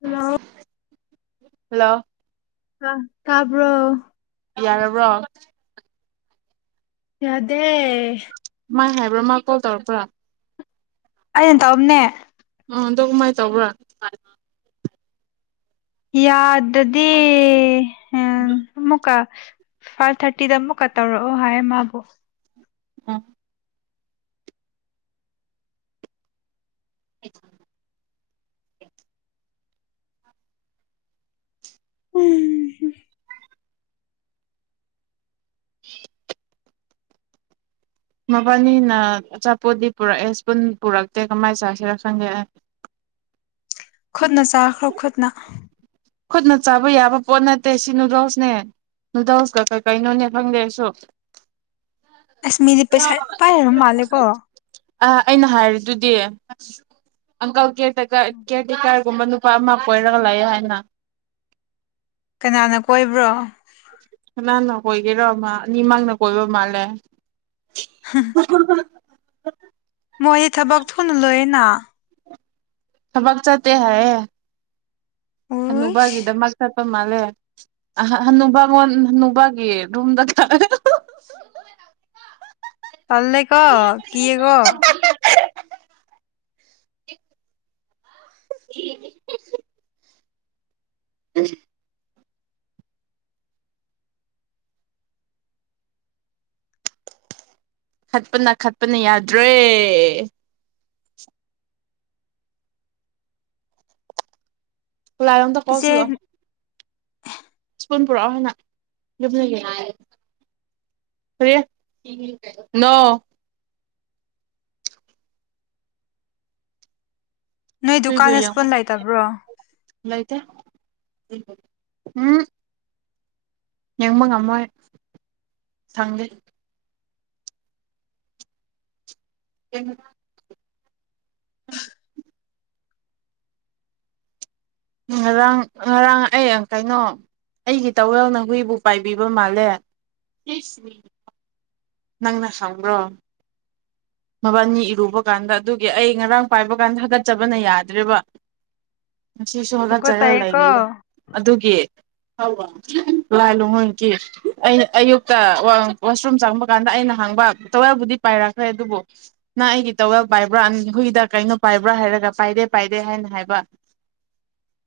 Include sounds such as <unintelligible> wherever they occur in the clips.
Hello hello ꯀ ꯇꯥꯕ꯭ꯔꯣ ꯌꯥꯔꯕ꯭ꯔꯣ ꯌꯥꯗꯦ ꯃꯥꯏ ꯍꯥꯏꯕ꯭ꯔꯥ ꯃꯥ ꯀꯣꯜ ꯇꯧꯔꯛꯄ꯭ꯔꯥ ꯑꯩꯅ ꯇꯧꯝꯅꯦ ꯎꯝ ꯑꯗꯣ ꯀꯃꯥꯏꯅ ꯇꯧꯕ꯭ꯔꯥ ꯌꯥꯗꯗꯤ ꯑꯃꯨꯛꯀ ꯐꯥꯏꯚ ꯊꯥꯔꯇꯤꯗ ꯑꯃꯨꯛꯀ ꯇꯧꯔꯛꯑꯣ ꯍꯥꯏ ꯃꯥꯕꯨ ꯑꯥ <unintelligible> ꯎꯝ ꯍꯨꯝ <unintelligible> ꯃꯕꯥꯅꯤꯅ ꯑꯆꯥꯄꯣꯠꯗꯤ ꯄꯨꯔꯛꯑꯦ ꯁ꯭ꯄꯨꯟ ꯄꯨꯔꯛꯇꯦ ꯀꯃꯥꯏꯅ ꯆꯥꯁꯤꯔ ꯈꯪꯗꯦ ꯈꯨꯠꯅ ꯆꯥꯈ꯭ꯔꯣ ꯈꯨꯠꯅ ꯈꯨꯠꯅ ꯆꯥꯕ ꯌꯥꯕ ꯄꯣꯠ ꯅꯠꯇꯦ ꯁꯤ ꯅꯨꯗꯜꯁꯅꯦ ꯅꯨꯗꯜꯁꯀ ꯀꯩ ꯀꯩꯅꯣꯅꯦ ꯈꯪꯗꯦ ꯑꯩꯁꯨ ꯑꯁ ꯃꯤꯗꯤ ꯄꯩꯁꯥ ꯌꯥꯝ ꯄꯥꯏꯔꯕ ꯃꯥꯟꯂꯦꯀꯣ ꯑ ꯑꯩꯅ ꯍꯥꯏꯔꯤꯗꯨꯗꯤ ꯑꯪꯀꯜ ꯀꯌꯦꯔ ꯇꯦꯀꯔ ꯀꯌꯦꯔ ꯇꯦꯀꯔ ꯀꯨꯝꯕ ꯅꯨꯄꯥ ꯑꯃ ꯀꯣꯏꯔꯒ ꯂꯩꯥꯑꯦ ꯍꯥꯏꯅ ꯀꯅꯥꯅ ꯀꯣꯏꯕ꯭ꯔꯣ? ꯀꯅꯥꯅ ꯀꯣꯏꯒꯦꯔꯣ ꯃꯥ ꯑꯅꯤꯃꯛꯅ ꯀꯣꯏꯕ ꯃꯥꯜꯂꯦ ꯍꯍꯥ <unintelligible> ꯃꯣꯏꯗꯤ ꯊꯕꯛ ꯊꯨꯅ ꯂꯣꯏꯌꯦꯅ ꯊꯕꯛ ꯆꯠꯇꯦ ꯍꯥꯏꯌꯦ ꯎꯏꯁ ꯍꯅꯨꯕꯒꯤꯗꯃꯛꯇ ꯄ ꯃꯥꯜꯂꯦ ꯍꯅꯨꯕꯥ ꯃꯣꯟ ꯍꯅꯨꯕꯥꯒꯤ ꯔꯨꯝꯗ ꯆꯠꯂ ꯇꯟꯂꯦꯀꯣ ꯀꯤꯌꯦꯀꯣ <inaudible> ꯎꯝ ꯈꯠꯄꯅ ꯈꯠꯄꯅ ꯌꯥꯗ꯭ꯔꯦ ꯂꯥꯏ ꯑꯝꯗꯥ ꯏꯆꯦ ꯀꯧꯁꯤꯜꯂꯣ ꯏꯁꯄꯨꯟ ꯄꯨꯔꯛꯑꯣ ꯍꯥꯟꯅ <unintelligible> ꯀꯔꯤ ꯅꯣ ꯅꯣꯏ ꯍꯨꯏꯕꯨ ꯗꯨꯀꯥꯟꯗ ꯌꯦꯡꯉꯣ ꯁ꯭ꯄꯨꯟ ꯂꯩꯇꯕ꯭ꯔꯣ ꯂꯩꯇꯦ ꯎꯝ ꯌꯦꯡꯕ ꯉꯝꯃꯣꯏ ꯁꯪꯗꯦ <unintelligible> ꯉꯔꯥꯡ ꯉꯔꯥꯡ ꯑꯩ ꯌꯦꯡ ꯀꯩꯅꯣ ꯑꯩꯒꯤ ꯇꯥꯋꯦꯜꯅ ꯍꯨꯏꯕꯨ ꯄꯥꯏꯕꯤꯕ ꯃꯥꯜꯂꯦ ꯅꯪꯅ ꯁꯪꯕ꯭ꯔꯣ ꯃꯕꯥꯅꯤ ꯏꯔꯨꯕ ꯀꯥꯟꯗ ꯑꯗꯨꯒꯤ ꯑꯩ ꯉꯔꯥꯡ ꯄꯥꯏꯕ ꯀꯥꯟꯗ ꯍꯥꯒꯠꯆꯕꯅ ꯌꯥꯗ꯭ꯔꯦꯕ <unintelligible> ꯉꯁꯤꯁꯨ ꯍꯥꯒꯠꯆꯔꯒ ꯇꯨꯀꯠꯆꯩꯌꯦꯀꯣ ꯂꯩꯔꯤꯌꯦ ꯑꯗꯨꯒꯤ ꯂꯥꯏ ꯂꯨꯍꯣꯡꯈꯤ ꯑꯩ ꯑꯌꯨꯛꯇ ꯋꯥꯁꯔꯨꯝ ꯆꯪꯕ ꯀꯥꯟꯗ ꯑꯩꯅ ꯍꯪꯕ ꯇꯥꯋꯦꯜꯕꯨꯗꯤ ꯄꯥꯏꯔꯛꯈ꯭ꯔꯦ ꯑꯗꯨꯕꯨ ꯅꯪ ꯑꯩꯒꯤ ꯇꯥꯎꯋꯦꯜ ꯄꯥꯏꯕ꯭ꯔꯥ ꯍꯨꯏꯗ ꯀꯩꯅꯣ ꯄꯥꯏꯕ꯭ꯔꯥ ꯍꯥꯏꯔꯒ ꯄꯥꯏꯗꯦ ꯄꯥꯏꯗꯦ ꯍꯥꯏꯅ ꯍꯥꯏꯕ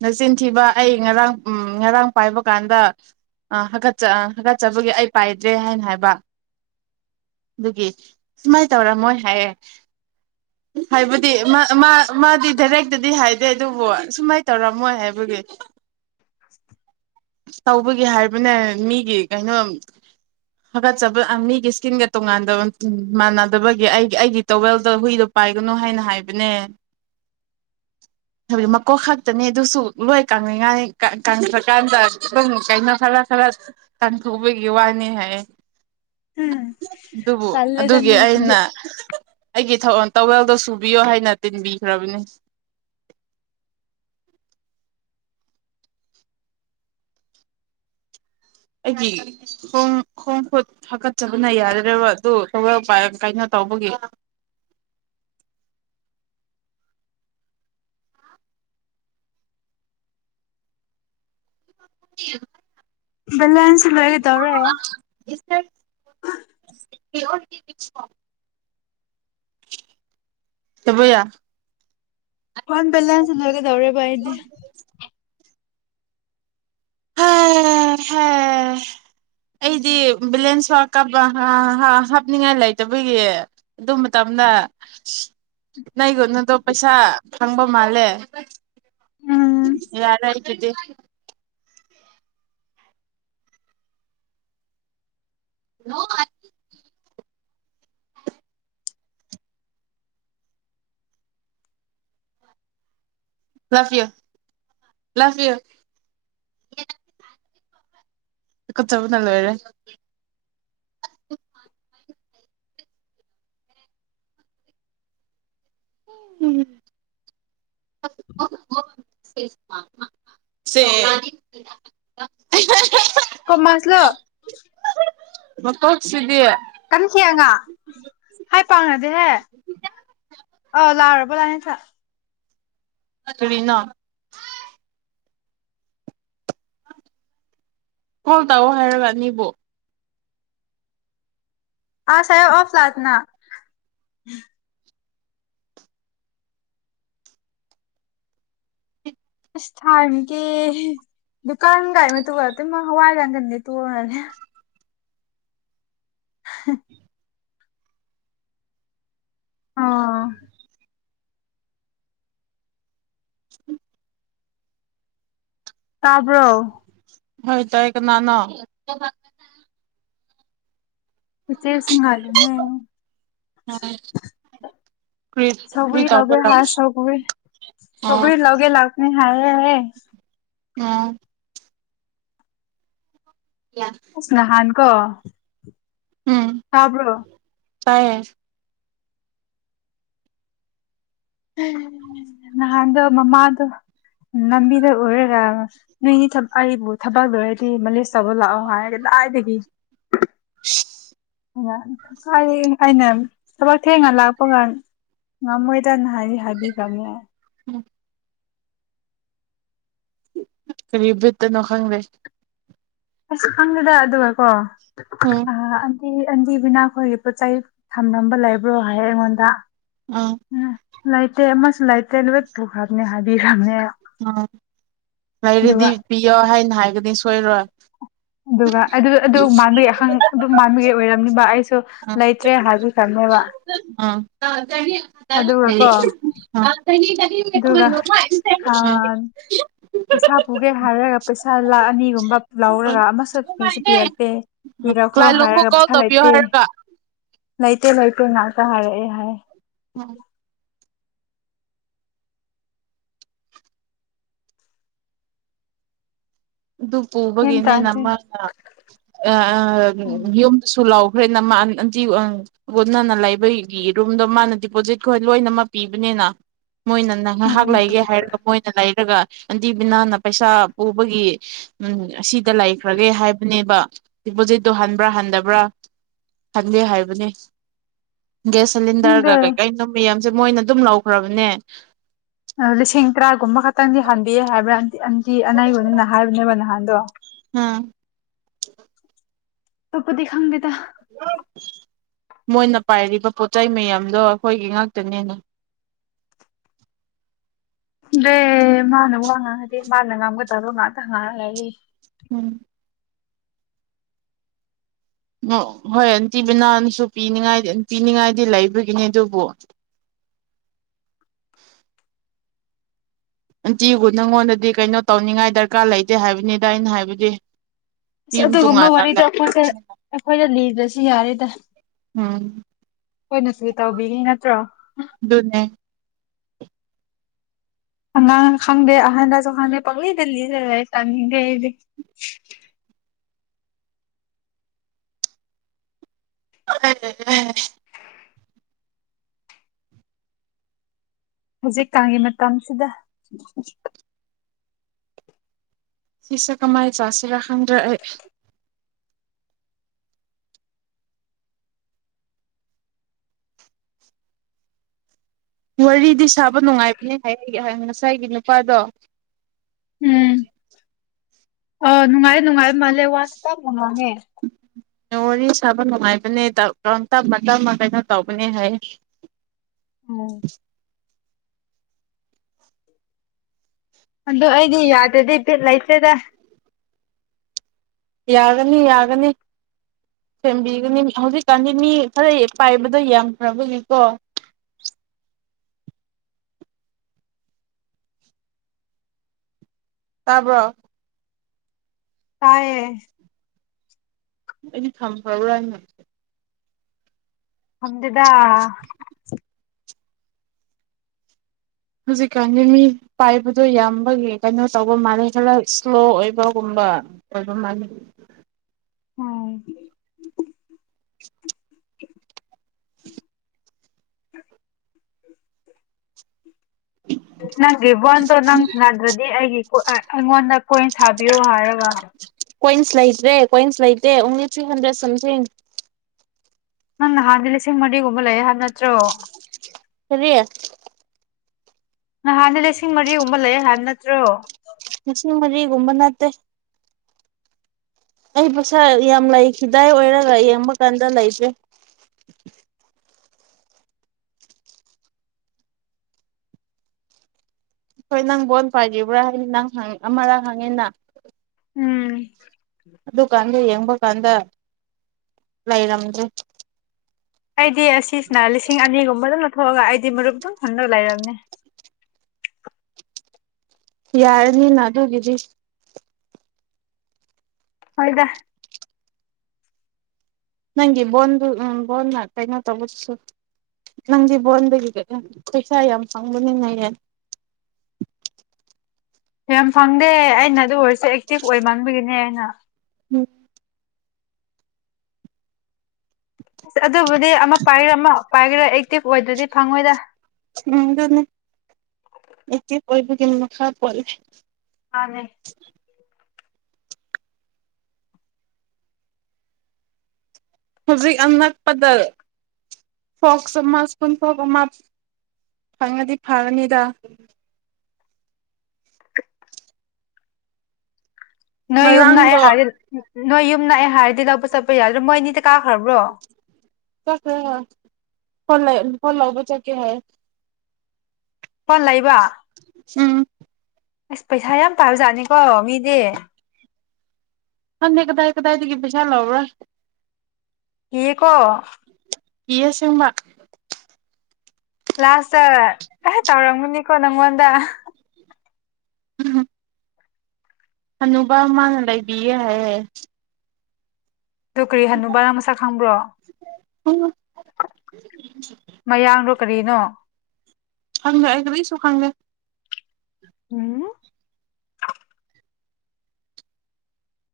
ꯅꯆꯤꯟꯊꯤꯕ ꯑꯩ ꯉꯔꯥꯡ ꯎꯝ ꯉꯔꯥꯡ ꯄꯥꯏꯕ ꯀꯥꯟꯗ ꯑ ꯍꯥꯀꯠꯆ ꯑ ꯍꯥꯀꯠꯆꯕꯒꯤ ꯑꯩ ꯄꯥꯏꯗ꯭ꯔꯦ ꯍꯥꯏꯅ ꯍꯥꯏꯕ ꯑꯗꯨꯒꯤ ꯁꯨꯃꯥꯏ ꯇꯧꯔꯝꯃꯣꯏ ꯍꯥꯏꯌꯦ <unintelligible> ꯍꯥꯏꯕꯗꯤ ꯃꯥ ꯃꯥ ꯃꯥꯗꯤ ꯗꯥꯏꯔꯦꯛꯇꯗꯤ ꯍꯥꯏꯗꯦ ꯑꯗꯨꯕꯨ ꯁꯨꯃꯥꯏ ꯇꯧꯔꯝꯃꯣꯏ ꯍꯥꯏꯕꯒꯤ <inaudible> ꯁꯥꯎꯕꯒꯤ ꯍꯥꯏꯕꯅꯦ ꯃꯤꯒꯤ ꯀꯩꯅꯣ ꯍꯥꯀꯠꯆ ꯕ ꯃꯤꯒꯤ ꯏꯁꯀꯤꯟꯒ ꯇꯣꯉꯥꯟꯗꯕ ꯃꯥꯟꯅꯗꯕꯒꯤ ꯑꯩ ꯑꯩꯒꯤ ꯇꯣꯋꯦꯜꯗ ꯍꯨꯏꯗꯣ ꯄꯥꯏꯒꯅꯨ ꯍꯥꯏꯅ ꯍꯥꯏꯕꯅꯦ <inaudible> ꯍꯥꯏꯕꯗꯤ ꯃꯀꯣꯛ ꯈꯛꯇꯅꯤ ꯑꯗꯨꯁꯨ ꯂꯣꯏ ꯀꯪꯉꯉꯥꯏ ꯀꯪꯈ꯭ꯔꯀꯥꯟꯗ ꯑꯗꯨꯝ ꯀꯩꯅꯣ ꯈꯔ ꯈꯔ ꯀꯥꯟꯊꯨꯕꯒꯤ ꯋꯥꯅꯤ ꯍꯥꯏꯌꯦ ꯎꯝ ꯗꯨꯕꯨ ꯇꯜꯂꯦꯗ ꯑꯗꯨꯒꯤ ꯅꯣꯏꯁꯤꯗꯤ ꯑꯩꯅ ꯑꯩꯒꯤ ꯊ ꯇꯧꯋꯦꯜꯗꯣ ꯁꯨꯕꯤꯌꯣ ꯍꯥꯏꯅ ꯇꯤꯟꯕꯤꯈ꯭ꯔꯕꯅꯦ ꯑꯩꯒꯤ ꯈꯣꯡ ꯈꯣꯡ ꯈꯨꯨꯠ ꯍꯥꯀꯠꯆꯕꯅ ꯌꯥꯗꯔ꯭ꯦꯕ ꯑꯗꯨ ꯇꯋꯦꯜ ꯄꯥꯏꯔꯒ ꯀꯩꯅꯣ ꯇꯧꯕꯒꯤ <inaudible> ꯕꯦꯂꯦꯟꯁ ꯕꯦꯂꯤꯗ ꯇꯧꯔꯦ <inaudible> ꯇꯕꯌꯥ ꯐꯣꯟ ꯕꯂꯦꯟꯁꯁꯦ ꯂꯣꯏꯒꯗꯧꯔꯦꯕ ꯑꯩꯗꯤ <inaudible> ꯑꯁ ꯑꯩꯗꯤ ꯕꯦꯂꯦꯟꯁ ꯋꯥ ꯀꯥꯞꯄ ꯍꯥꯞꯅꯤꯡꯉꯥꯏ ꯂꯩꯇꯕꯒꯤ ꯑꯗꯨ ꯃꯇꯝꯗ ꯅꯣꯏ ꯒꯣꯅꯣꯗꯣ ꯄꯩꯁꯥ ꯐꯪꯕ ꯃꯥꯜꯂꯦ ꯎꯝ ꯌꯥꯔꯦ ꯑꯩꯒꯤꯗꯤ ꯅꯣ ꯂꯐꯌꯨ ꯂꯐꯌꯨ ꯇꯨꯀꯨꯠꯆꯕꯅ ꯂꯣꯏꯔꯦ ꯎꯝ ꯁꯦ <inaudible> ꯀꯣꯃꯁꯂꯣ ꯃꯀꯣꯛꯁꯤꯗꯤ ꯀꯟꯅ ꯍꯦꯛꯒ ꯍꯥꯏ ꯄꯥꯎꯅꯗꯦꯍꯦ <unintelligible> <unintelligible> ꯀꯔꯤꯅꯣ ꯀꯣꯜ ꯇꯧꯑꯣ ꯍꯥꯏꯔꯒ ꯑꯅꯤꯕꯨ ꯑꯁꯥꯏꯦ ꯑꯣꯐ ꯂꯥꯛꯅ <unintelligible> <unintelligible> <inaudible> ꯑꯥ <inaudible> ꯇꯥꯕ꯭ꯔꯣ ꯍꯣꯏ ꯇꯥꯏ ꯀꯅꯥꯅꯣ ꯏꯆꯦ ꯁꯤꯡꯍꯜꯂꯤꯅꯦ ꯀꯔꯤ ꯀꯔꯤ ꯁꯧꯒꯔ꯭ꯤ ꯂꯧꯒꯦ ꯇꯧꯕꯔꯣ ꯍꯥꯏ ꯁꯧꯒꯔ꯭ꯤ ꯑꯣ ꯂꯧꯒꯦ ꯂꯧꯒꯦ ꯂꯥꯛ ꯅꯤ ꯍꯥꯏꯌꯦ ꯑꯣ ꯌꯥꯝ ꯁꯅꯍꯥꯟ ꯀꯣ ꯎꯝ ꯇꯥꯕ꯭ꯔꯣ ꯇꯥꯏ <unintelligible> ꯅꯍꯥꯟꯗ ꯃꯃꯥꯗ ꯅꯕꯤꯗ ꯑꯣꯏꯔꯦꯔ ꯅꯣꯏꯅꯤ ꯑꯩꯕꯨ ꯊꯕꯛ ꯂꯣꯏꯔꯗꯤ ꯃꯂꯦꯁ ꯇꯧꯕ ꯂꯥꯛꯑꯣ ꯍꯥꯏꯔꯒꯦ ꯂꯥꯏꯗꯒꯤ <unintelligible> ꯑꯩꯅ ꯊꯕꯛ ꯊꯦꯡꯅ ꯂꯥꯛꯄꯒꯥꯟ ꯉꯃꯣꯏꯗꯅ ꯍꯥꯏꯕꯤ ꯍꯥꯏꯕꯤ ꯀꯃꯦ ꯎꯝ ꯀꯔꯤ ꯕꯤꯠꯇꯅꯣ ꯈꯪꯗꯦ ꯑꯁ ꯈꯪꯗꯦꯗ ꯑꯗꯨꯒ ꯀꯣ ꯎꯝ ꯑꯟꯗꯤꯕꯤꯅꯥ ꯑꯩꯈꯣꯏꯒꯤ ꯄꯣꯠ ꯆꯩ ꯊꯝꯂꯝꯕ ꯂꯩꯕ꯭ꯔꯣ ꯍꯥꯏ ꯑꯩꯉꯣꯟꯗ ꯎꯝ ꯎꯝ ꯂꯥꯏꯇꯦ ꯑꯃꯁꯨ ꯂꯥꯏꯠ ꯀꯩ ꯅꯨꯃꯤꯠ ꯄꯨꯈꯠꯅꯤ ꯍꯥꯏꯕꯤꯈꯝꯅꯦ ꯑꯗꯨꯒ ꯎꯝ ꯂꯩꯔꯗꯤ ꯄꯤꯌꯣ ꯍꯥꯏꯅ ꯍꯥꯏꯒꯅꯤ ꯁꯣꯏꯔꯣꯏ ꯑꯗꯨꯒ ꯑꯗꯨ ꯑꯗꯨ ꯃꯥꯟꯕꯒꯤ ꯑꯍꯪ ꯑꯗꯨ ꯃꯥꯟꯕꯒꯤ ꯑꯣꯏꯔꯝꯅꯤꯕ ꯑꯩꯁꯨ ꯎꯝ ꯂꯩꯇ꯭ꯔꯦ ꯍꯥꯏꯕ ꯊꯝꯃꯦꯕ ꯀꯣ <unintelligible> ꯑꯗꯨꯒ ꯄꯩꯁꯥ ꯄꯨꯒꯦ ꯍꯥꯏꯔꯒ ꯄꯩꯁꯥ ꯂꯥꯛ ꯑꯅꯤꯒꯨꯝꯕ ꯂꯧꯔꯒ ꯑꯃꯁꯨ ꯄꯤꯁꯨ ꯄꯤꯔꯛꯇꯦ ꯄꯤꯔꯛꯈ꯭ꯔꯣ ꯍꯥꯏꯔꯒ ꯀꯣꯜ ꯄꯩꯁꯥ ꯇꯧꯕꯤꯌꯣ ꯂꯩꯇꯦ ꯍꯥꯏꯔꯒ ꯂꯩꯇꯦ ꯂꯩꯇꯦ ꯉꯥꯛꯇ ꯍꯥꯏꯔꯛꯑꯦ ꯍꯥꯏ ꯎꯝ ꯑꯗꯨ ꯒ꯭ꯌꯥꯟ ꯄꯨꯕꯒꯤꯅꯦ ꯇꯥꯗ꯭ꯔꯦ ꯅꯃꯛꯇ ꯎꯝ ꯌꯨꯝꯗꯁꯨ ꯂꯥꯎꯈ꯭ꯔꯦ ꯅꯃ ꯑꯇꯤ ꯑꯪ ꯂꯣꯟꯅꯅ ꯂꯩꯕꯒꯤ ꯌꯦꯔꯨꯝꯗꯣ ꯃꯥꯅ ꯗꯤꯄꯣꯖꯤꯠꯀ ꯂꯣꯏꯅꯃꯛ ꯄꯤꯕꯅꯤꯅ ꯃꯣꯏꯅ ꯉꯥꯏꯍꯥꯛ ꯎꯝ ꯂꯩꯒꯦ ꯍꯥꯏꯔꯒ ꯃꯣꯏꯅ ꯂꯩꯔꯒ ꯑꯟꯇꯤꯕꯤꯅꯥꯅ ꯄꯩꯁꯥ ꯄꯨꯕꯒꯤ ꯎꯝ ꯑꯁꯤꯗ ꯂꯩꯈ꯭ꯔꯒꯦ ꯍꯥꯏꯕꯅꯦꯕ ꯗꯤꯄꯣꯖꯤꯠꯇꯣ ꯍꯟꯕ꯭ꯔꯥ ꯍꯟꯗꯕ꯭ꯔꯥ ꯍꯟꯒꯦ ꯍꯥꯏꯕꯅꯦ ꯒꯦꯁ ꯁꯤꯂꯤꯟꯗꯔꯒ ꯈꯪꯗꯦ ꯀꯩꯀꯩ ꯅ ꯃꯌꯥꯝꯁꯦ ꯃꯣꯏꯅ ꯑꯗꯨꯝ ꯂꯧꯈ꯭ꯔꯕꯅꯦ ꯂꯤꯁꯤꯡ ꯇꯔꯥꯒꯨꯝꯕ ꯈꯛꯇꯪꯗꯤ ꯍꯟꯕꯤꯑ ꯍꯥꯏꯕ꯭ꯔꯥ ꯑꯟꯇꯤ ꯑꯅꯩꯕꯅꯅ ꯍꯥꯏꯕꯅꯦꯕ ꯅꯍꯥꯟꯗꯣ ꯑꯥ ꯑꯩꯈꯣꯏꯗꯤ ꯈꯪꯒꯦꯗ ꯃꯣꯏꯅ ꯄꯥꯏꯔꯤꯕ ꯄꯣꯠꯆ ꯆꯩ ꯃꯌꯥꯝꯗꯣ ꯑꯩꯈꯣꯏꯒꯤ ꯉꯥꯛꯇꯅꯦꯅꯦ ꯗꯦ ꯃꯥꯥꯟꯅ ꯋꯥ ꯉꯥꯡꯉꯗꯤ ꯃꯥꯥꯟꯅ ꯉꯥꯡꯕ ꯗꯥꯏꯂꯣ ꯉꯥꯛꯇ ꯉꯥꯡꯉꯒꯅꯤ ꯎꯝ ꯍꯣꯏ ꯑꯟꯇꯤꯕꯤꯅꯥꯎꯟꯁꯨ ꯄꯤꯅꯤꯡꯉꯥꯏ ꯄꯤꯅꯤꯡꯉꯥꯏꯗꯤ ꯂꯩꯕꯒꯤꯅꯤ ꯑꯗꯨꯕꯨ ꯑꯟꯇꯤꯕꯨ ꯅꯪꯉꯣꯟꯗꯗꯤ ꯀꯩꯅꯣ ꯇꯧꯅꯤꯡꯉꯥꯏ ꯗꯔꯀꯥꯔ ꯂꯩꯇꯦ ꯍꯥꯏꯕꯅꯤꯗ ꯑꯩꯅ ꯍꯥꯏꯕꯗꯤ ꯑꯁ ꯌꯨꯝ ꯑꯗꯨꯒꯨꯝꯕ ꯇꯣꯉꯥꯟꯅ ꯋꯥꯔꯤꯗ ꯑꯩꯈꯣꯏꯁꯦ ꯂꯩꯈ꯭ꯔꯕꯅꯤꯅ ꯑꯩꯈꯣꯏꯗ ꯂꯤꯗ꯭ꯔꯁꯨ ꯌꯥꯔꯦꯗ ꯎꯝ ꯑꯩꯈꯣꯏꯅꯁꯨ ꯇꯧꯕꯤꯔꯤ ꯅꯠꯇ꯭ꯔꯣ ꯑꯗꯨꯅꯦ ꯑꯉꯥꯡ ꯈꯪꯗꯦ ꯑꯍꯟꯅꯁꯨ ꯈꯪꯗꯦ ꯄꯪꯂꯤꯗ ꯂꯤ ꯂꯩꯔꯦ ꯆꯡꯅꯤꯡꯗꯦ ꯑꯩꯗꯤ <unintelligible> ꯍꯧꯖꯤꯛꯀꯥꯟꯒꯤ ꯃꯇꯝꯁꯤꯗ ꯐꯤꯆꯀ ꯑꯃꯥ ꯆꯥꯁꯤꯔ ꯈꯪꯗ꯭ꯔꯦ ꯑꯩ ꯋꯥꯔꯤꯗꯤ ꯁꯥꯕ ꯅꯨꯡꯉꯥꯏꯕꯅꯦ ꯍꯥꯏꯕꯅꯦ ꯉꯁꯥꯏꯒꯤ ꯅꯨꯄꯥꯗꯣ ꯎꯝ ꯑꯥ ꯅꯨꯡꯉꯥꯏ ꯅꯨꯡꯉꯥꯏꯕ ꯃꯥꯜꯂꯦ ꯋꯥꯁꯨ ꯄꯥꯛ ꯉꯥꯡꯉꯦ ꯋꯥꯔꯤ ꯁꯥꯕ ꯅꯨꯡꯉꯥꯏꯕꯅꯦꯝ ꯇꯞꯅ ꯇꯞꯅ ꯀꯩꯅꯣ ꯇꯧꯕꯅꯦ ꯍꯥꯏꯌꯦ ꯎꯝ ꯑꯗꯣ ꯑꯩꯗꯤ ꯌꯥꯗꯗꯤ ꯕꯤꯠ ꯂꯩꯇꯦꯗ ꯌꯥꯒꯅꯤ ꯌꯥꯒꯅꯤ ꯁꯦꯝꯕꯤꯒꯅꯤ ꯍꯧꯖꯤꯛꯀꯥꯟꯗꯤ ꯃꯤ ꯈꯔ ꯄꯥꯏꯕꯗꯣ ꯌꯥꯝꯈꯔꯥꯕꯒꯤꯀꯣ ꯇꯥꯕ꯭ꯔꯣ ꯇꯥꯏꯌꯦ ꯑꯩꯗꯤ ꯊꯝꯈꯔꯥꯕ ꯍꯥꯏꯅ ꯈꯪꯗꯦꯗ ꯍꯧꯖꯤꯛꯀꯥꯟꯁꯦ ꯃꯤ ꯄꯥꯏꯕꯗꯣ ꯌꯥꯝꯕꯒꯤ ꯀꯩꯅꯣ ꯇꯧꯕ ꯃꯥꯜꯂꯦ ꯈꯔ ꯏꯁꯂꯣ ꯑꯣꯏꯕꯒꯨꯝꯕ ꯑꯗꯨ ꯃꯥꯅꯤ ꯎꯝ <inaudible> ꯅꯪꯒꯤ ꯕꯣꯟꯗꯣ ꯅꯪ ꯁꯗꯔꯥꯗꯤ ꯑꯩꯒꯤ ꯑꯩꯉꯣꯟꯗ ꯀꯣꯏꯟ ꯁꯥꯕꯤꯌꯣ ꯍꯥꯏꯔꯒ ꯀꯣꯏꯟꯁ ꯂꯩꯇ꯭ꯔꯦ ꯀꯣꯏꯟꯁ ꯂꯩꯇꯦ ꯑꯣꯡꯂꯤ ꯊꯔꯤ ꯍꯟꯗꯔꯦꯠ ꯁꯝꯊꯤꯡ ꯅꯪ ꯅꯍꯥꯟꯗꯤ ꯂꯤꯁꯤꯡ ꯃꯔꯤꯒꯨꯝꯕ ꯂꯩꯌꯦ ꯍꯥꯏꯕ ꯅꯠꯇ꯭ꯔꯣ ꯀꯔꯤ ꯅꯍꯥꯟꯗꯤ ꯂꯤꯁꯤꯡ ꯃꯔꯤꯒꯨꯝꯕ ꯂꯩ ꯍꯥꯏꯕ ꯅꯠꯇ꯭ꯔꯣ ꯂꯤꯁꯤꯡ ꯃꯔꯤꯒꯨꯝꯕ ꯅꯠꯇꯦ ꯑꯩ ꯄꯩꯁꯥ ꯌꯥꯝ ꯂꯩꯈꯤꯗꯥꯏ ꯑꯣꯏꯔꯒ ꯌꯦꯡꯕ ꯀꯥꯟꯗ ꯂꯩꯇ꯭ꯔꯦ ꯍꯣꯏ ꯅꯪ ꯕꯣꯜ ꯄꯥꯏꯒꯤꯕ꯭ꯔꯥ ꯍꯥꯏꯅ ꯅꯪ ꯑꯃꯔꯛ ꯍꯪꯉꯦꯅ ꯎꯝ ꯑꯗꯨꯀꯥꯟꯗ ꯌꯦꯡꯕ ꯀꯥꯟꯗ ꯂꯩꯔꯝꯗ꯭ꯔꯦ ꯑꯩꯗꯤ ꯑꯁꯤꯁꯤꯅ ꯂꯤꯁꯤꯡ ꯑꯅꯤꯒꯨꯝꯕ ꯑꯗꯨꯝ ꯂꯧꯊꯣꯛꯑꯒ ꯑꯩꯗꯤ ꯃꯔꯨꯞ ꯑꯗꯨꯝ ꯍꯨꯟꯅꯕ ꯂꯩꯔꯝꯅꯦ ꯌꯥꯔꯅꯤꯅ ꯑꯗꯨꯒꯤꯗꯤ ꯍꯣꯏꯗ ꯅꯪꯒꯤ ꯕꯣꯟꯗꯨ ꯎꯝ ꯕꯣꯟꯅ ꯀꯩꯅꯣ ꯇꯧꯕꯗꯨꯁꯨ ꯅꯪꯗꯤ ꯕꯣꯟꯗꯒꯤ ꯄꯩꯁꯥ ꯌꯥꯝ ꯐꯪꯕꯅꯤꯅꯍꯦ ꯌꯥꯝ ꯐꯪꯗꯦ ꯑꯩꯅ ꯑꯗꯨ ꯑꯣꯏꯔꯁꯨ ꯑꯦꯛꯇꯤꯚ ꯑꯣꯏꯃꯟꯕꯒꯤꯅꯦ ꯑꯩꯅ ꯎꯝ ꯑꯗꯨꯕꯨꯗꯤ ꯑꯃ ꯄꯥꯏꯒꯔꯥ ꯑꯃ ꯄꯥꯏꯒꯦꯔꯥ ꯑꯦꯛꯇꯤꯚ ꯑꯣꯏꯗꯔꯥꯗꯤ ꯐꯪꯉꯣꯏꯗ ꯎꯝ ꯑꯗꯨꯅꯦ ꯑꯦꯛꯇꯤꯞ ꯃꯈꯥ ꯄꯣꯜꯂꯦ ꯃꯥꯅꯦ ꯍꯧꯖꯤꯛ ꯑꯅꯛꯄꯗ ꯐꯣꯛꯁ ꯑꯃ ꯁꯄꯨꯟ ꯐꯣꯛꯁ ꯑꯃ ꯐꯪꯉꯗꯤ ꯐꯒꯅꯤꯗ ꯅꯣꯏ ꯌꯨꯝ ꯂꯥꯛꯑꯦ ꯉꯔꯥꯡꯗꯣ ꯍꯥꯏꯔꯗꯤ ꯅꯣꯏ ꯌꯨꯝ ꯂꯥꯛꯑꯦ ꯍꯥꯏꯔꯗꯤ ꯂꯧꯕ ꯆꯠꯄ ꯌꯥꯗꯔꯣ ꯃꯣꯏ ꯑꯅꯤꯗꯤ ꯀꯥꯈꯔꯥꯕꯔꯣ ꯀꯥꯈꯔꯦ ꯍꯣꯏ ꯐꯣꯟ ꯐꯣꯟ ꯂꯧꯕ ꯆꯠꯀꯦ ꯍꯥꯏ ꯐꯣꯟ ꯂꯩꯕ ꯎꯝ ꯑꯁ ꯄꯩꯁꯥ ꯌꯥꯝ ꯄꯥꯕ ꯖꯥꯠꯅꯤꯀꯣ ꯃꯤꯗꯤ ꯈꯪꯗꯦ ꯀꯗꯥꯏ ꯀꯗꯥꯏꯇꯒꯤ ꯄꯩꯁꯥ ꯂꯧꯕ꯭ꯔꯥ ꯀꯤꯌꯦꯀꯣ ꯀꯤꯌꯦ ꯑꯁꯦꯡꯕ꯫ ꯂꯥꯁꯇ <unintelligible> ꯇꯧꯔꯝꯒꯅꯤꯀꯣ ꯅꯪꯉꯣꯟꯗ꯫ <inaudible> ꯍꯅꯨꯕ ꯑꯃꯅ ꯂꯩꯕꯤꯌꯦ ꯍꯥꯏꯌꯦ꯫ ꯑꯗꯨ ꯀꯔꯤ ꯍꯅꯨꯕꯔ ꯃꯁꯛ ꯈꯪꯕ꯭ꯔꯣ꯫ ꯎꯝ ꯃꯌꯥꯡꯔꯤ ꯀꯔꯤꯅꯣ꯫ ꯈꯪꯗꯦ ꯑꯩ ꯀꯔꯤꯁꯨ ꯈꯪꯗꯦ꯫ ꯎꯝ꯫